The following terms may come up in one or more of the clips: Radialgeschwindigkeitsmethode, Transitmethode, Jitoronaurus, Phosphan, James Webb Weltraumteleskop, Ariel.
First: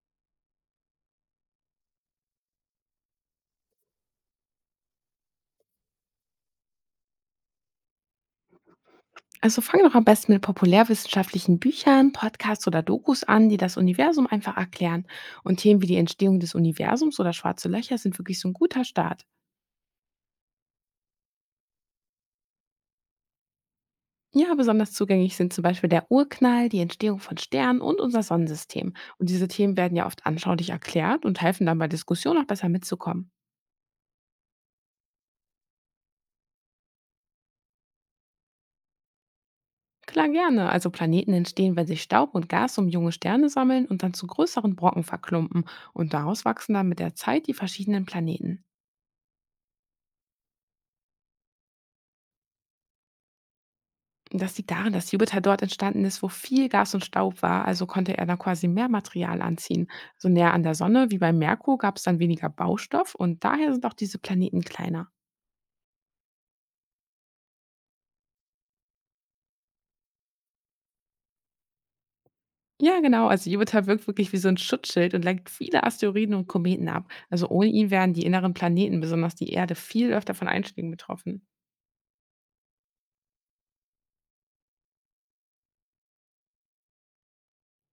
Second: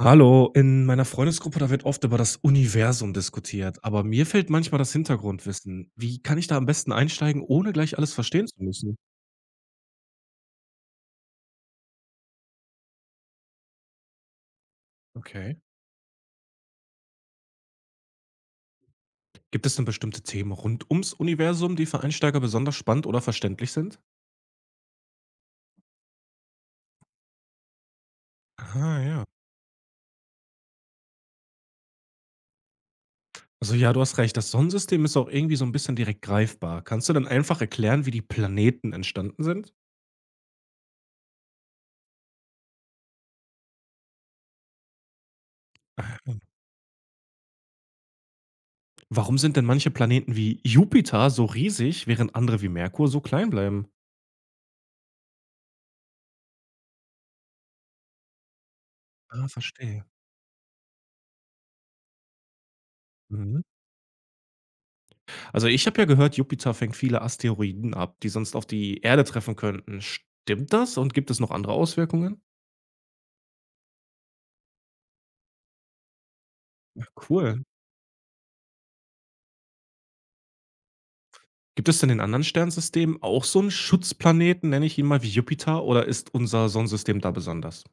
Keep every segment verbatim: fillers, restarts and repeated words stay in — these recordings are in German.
Hallo, in meiner Freundesgruppe, da wird oft über das Universum diskutiert, aber mir fehlt manchmal das Hintergrundwissen. Wie kann ich da am besten einsteigen, ohne gleich alles verstehen zu müssen? Also fang doch am besten mit populärwissenschaftlichen Büchern, Podcasts oder Dokus an, die das Universum einfach erklären. Okay. Und Themen wie die Entstehung des Universums oder schwarze Löcher sind wirklich so ein guter Start. Gibt es denn bestimmte Themen rund ums Universum, die für Einsteiger besonders spannend oder verständlich sind? Ja, besonders zugänglich sind zum Beispiel der Urknall, die Entstehung von Sternen und unser Sonnensystem. Aha, ja. Und diese Themen werden ja oft anschaulich erklärt und helfen dann bei Diskussionen auch besser mitzukommen. Also ja, du hast recht, das Sonnensystem ist auch irgendwie so ein bisschen direkt greifbar. Kannst du denn einfach erklären, wie die Planeten entstanden sind? Klar gerne. Also Planeten entstehen, wenn sich Staub und Gas um junge Sterne sammeln und dann zu größeren Brocken verklumpen. Und Aha. daraus wachsen dann mit der Zeit die verschiedenen Planeten. Warum sind denn manche Planeten wie Jupiter so riesig, während andere wie Merkur so klein bleiben? Das liegt daran, dass Jupiter dort entstanden ist, wo viel Gas und Staub war, also konnte er da quasi mehr Material Ah, anziehen. verstehe. So näher an der Sonne wie bei Merkur gab es dann weniger Baustoff und Mhm. daher sind auch diese Planeten kleiner. Also, ich habe ja gehört, Jupiter fängt viele Asteroiden ab, die sonst auf die Erde treffen könnten. Stimmt das und gibt es noch andere Auswirkungen? Ja, genau, also Jupiter wirkt wirklich wie so ein Schutzschild und lenkt viele Asteroiden und Kometen Ja, ab. Also cool. ohne ihn wären die inneren Planeten, besonders die Erde, viel öfter von Einschlägen betroffen. Gibt es denn in anderen Sternsystemen auch so einen Schutzplaneten, nenne ich ihn mal, wie Jupiter, oder ist unser Sonnensystem da besonders?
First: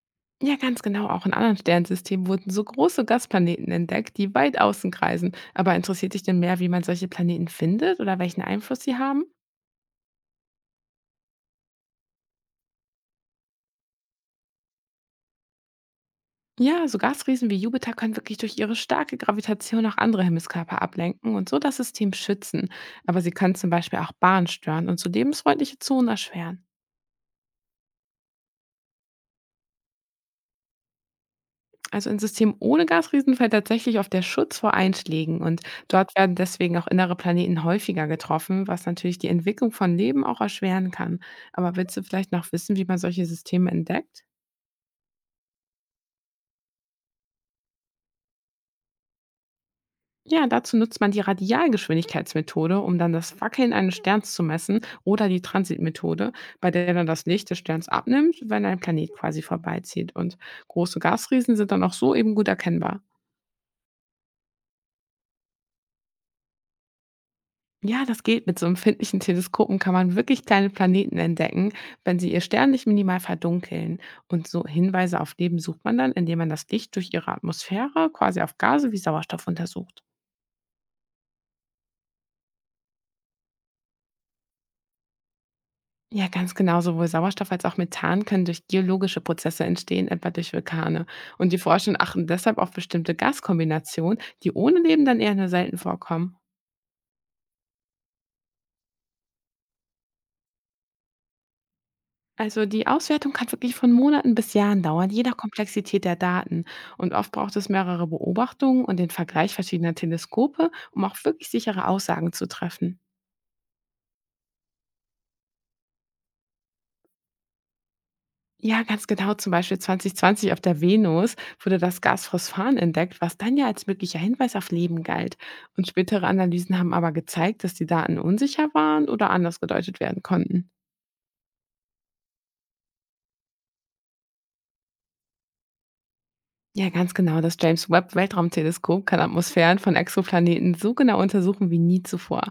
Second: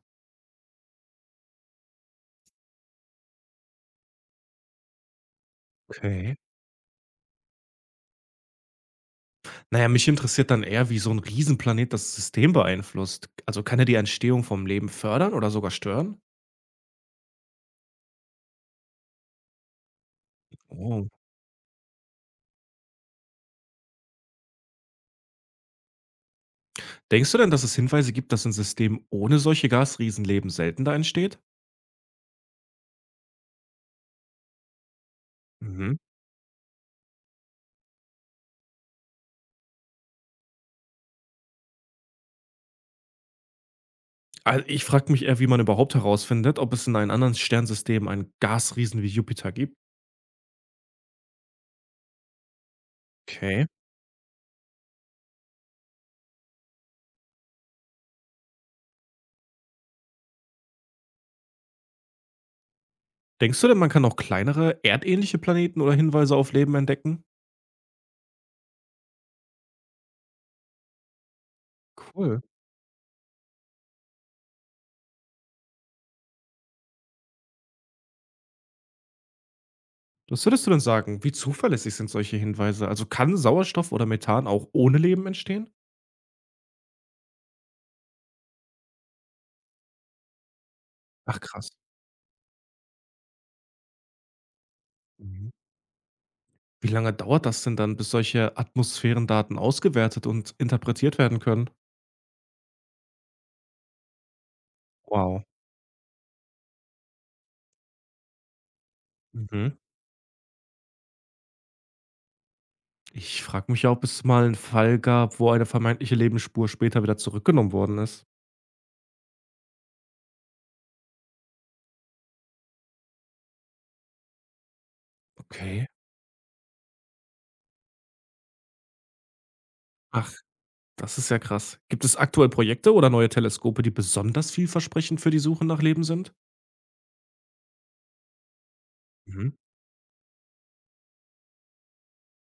Ja, ganz genau, auch in anderen Sternsystemen wurden so große Gasplaneten entdeckt, die weit außen kreisen. Aber interessiert dich Okay. denn mehr, wie man solche Planeten findet oder welchen Einfluss sie haben? Naja, mich interessiert dann eher, wie so ein Riesenplanet das System beeinflusst. Also kann er die Entstehung vom Leben fördern oder sogar stören? Ja, so Gasriesen wie Jupiter können wirklich durch ihre starke Gravitation auch andere Himmelskörper Oh. ablenken und so das System schützen. Aber sie können zum Beispiel auch Bahnen stören und so lebensfreundliche Zonen erschweren. Denkst du denn, dass es Hinweise gibt, dass in Systemen ohne solche Gasriesen Leben seltener entsteht? Also ein System ohne Gasriesen fällt tatsächlich auf der Schutz vor Einschlägen und Mhm. dort werden deswegen auch innere Planeten häufiger getroffen, was natürlich die Entwicklung von Leben auch erschweren kann. Aber willst du vielleicht noch wissen, wie man solche Systeme entdeckt? Also, ich frage mich eher, wie man überhaupt herausfindet, ob es in einem anderen Sternsystem einen Gasriesen wie Jupiter gibt. Ja, dazu nutzt man die Radialgeschwindigkeitsmethode, um dann das Okay. Wackeln eines Sterns zu messen, oder die Transitmethode, bei der dann das Licht des Sterns abnimmt, wenn ein Planet quasi vorbeizieht. Und große Gasriesen sind dann auch so eben gut erkennbar. Denkst du denn, man kann auch kleinere, erdähnliche Planeten oder Hinweise auf Leben entdecken? Ja, das geht. Mit so empfindlichen Teleskopen kann man wirklich kleine Planeten entdecken, wenn sie Cool. ihr Stern nicht minimal verdunkeln. Und so Hinweise auf Leben sucht man dann, indem man das Licht durch ihre Atmosphäre quasi auf Gase wie Sauerstoff untersucht. Was würdest du denn sagen? Wie zuverlässig sind solche Hinweise? Also kann Sauerstoff oder Methan auch ohne Leben entstehen? Ja, ganz genau. Sowohl Sauerstoff als auch Methan können durch geologische Prozesse entstehen, etwa durch Vulkane. Ach Und die krass. Forschenden achten deshalb auf bestimmte Gaskombinationen, die ohne Leben dann eher nur Mhm. selten vorkommen. Wie lange dauert das denn dann, bis solche Atmosphärendaten ausgewertet und interpretiert werden können? Also die Auswertung kann wirklich von Monaten bis Jahren dauern, je nach Wow. Komplexität der Daten. Und oft braucht es mehrere Beobachtungen und den Vergleich Mhm. verschiedener Teleskope, um auch wirklich sichere Aussagen zu treffen. Ich frage mich ja, ob es mal einen Fall gab, wo eine vermeintliche Lebensspur später wieder zurückgenommen worden ist. Ja, ganz genau. Zum Beispiel zwanzig zwanzig auf der Venus wurde das Gas Phosphan entdeckt, was dann ja als möglicher Hinweis auf Leben galt. Okay. Und spätere Analysen haben aber gezeigt, dass die Daten unsicher waren oder anders gedeutet werden Ach, konnten. das ist ja krass. Gibt es aktuell Projekte oder neue Teleskope, die besonders vielversprechend für die Suche nach Leben sind? Ja, ganz genau. Das James Webb Weltraumteleskop kann Mhm. Atmosphären von Exoplaneten so genau untersuchen wie nie zuvor.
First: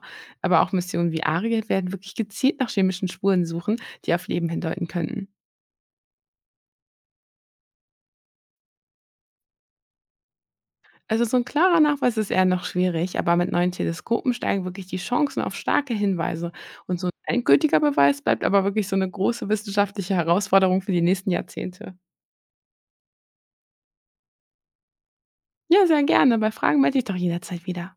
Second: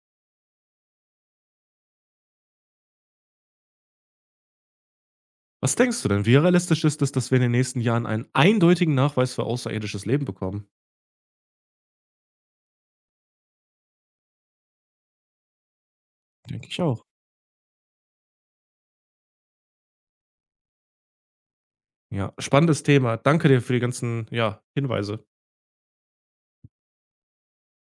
Aber auch Missionen wie Ariel werden wirklich gezielt nach chemischen Spuren suchen, die auf Leben hindeuten könnten. Was denkst du denn? Wie realistisch ist es, dass wir in den nächsten Jahren einen eindeutigen Nachweis für außerirdisches Leben bekommen? Also so ein klarer Nachweis ist eher noch schwierig, aber mit neuen Teleskopen steigen wirklich die Chancen auf starke Hinweise. Denke ich Und auch. so ein endgültiger Beweis bleibt aber wirklich so eine große wissenschaftliche Herausforderung für die nächsten Jahrzehnte. Ja, spannendes Thema. Danke dir für die ganzen ja, Hinweise. Ja, sehr gerne. Bei Fragen melde dich doch jederzeit wieder.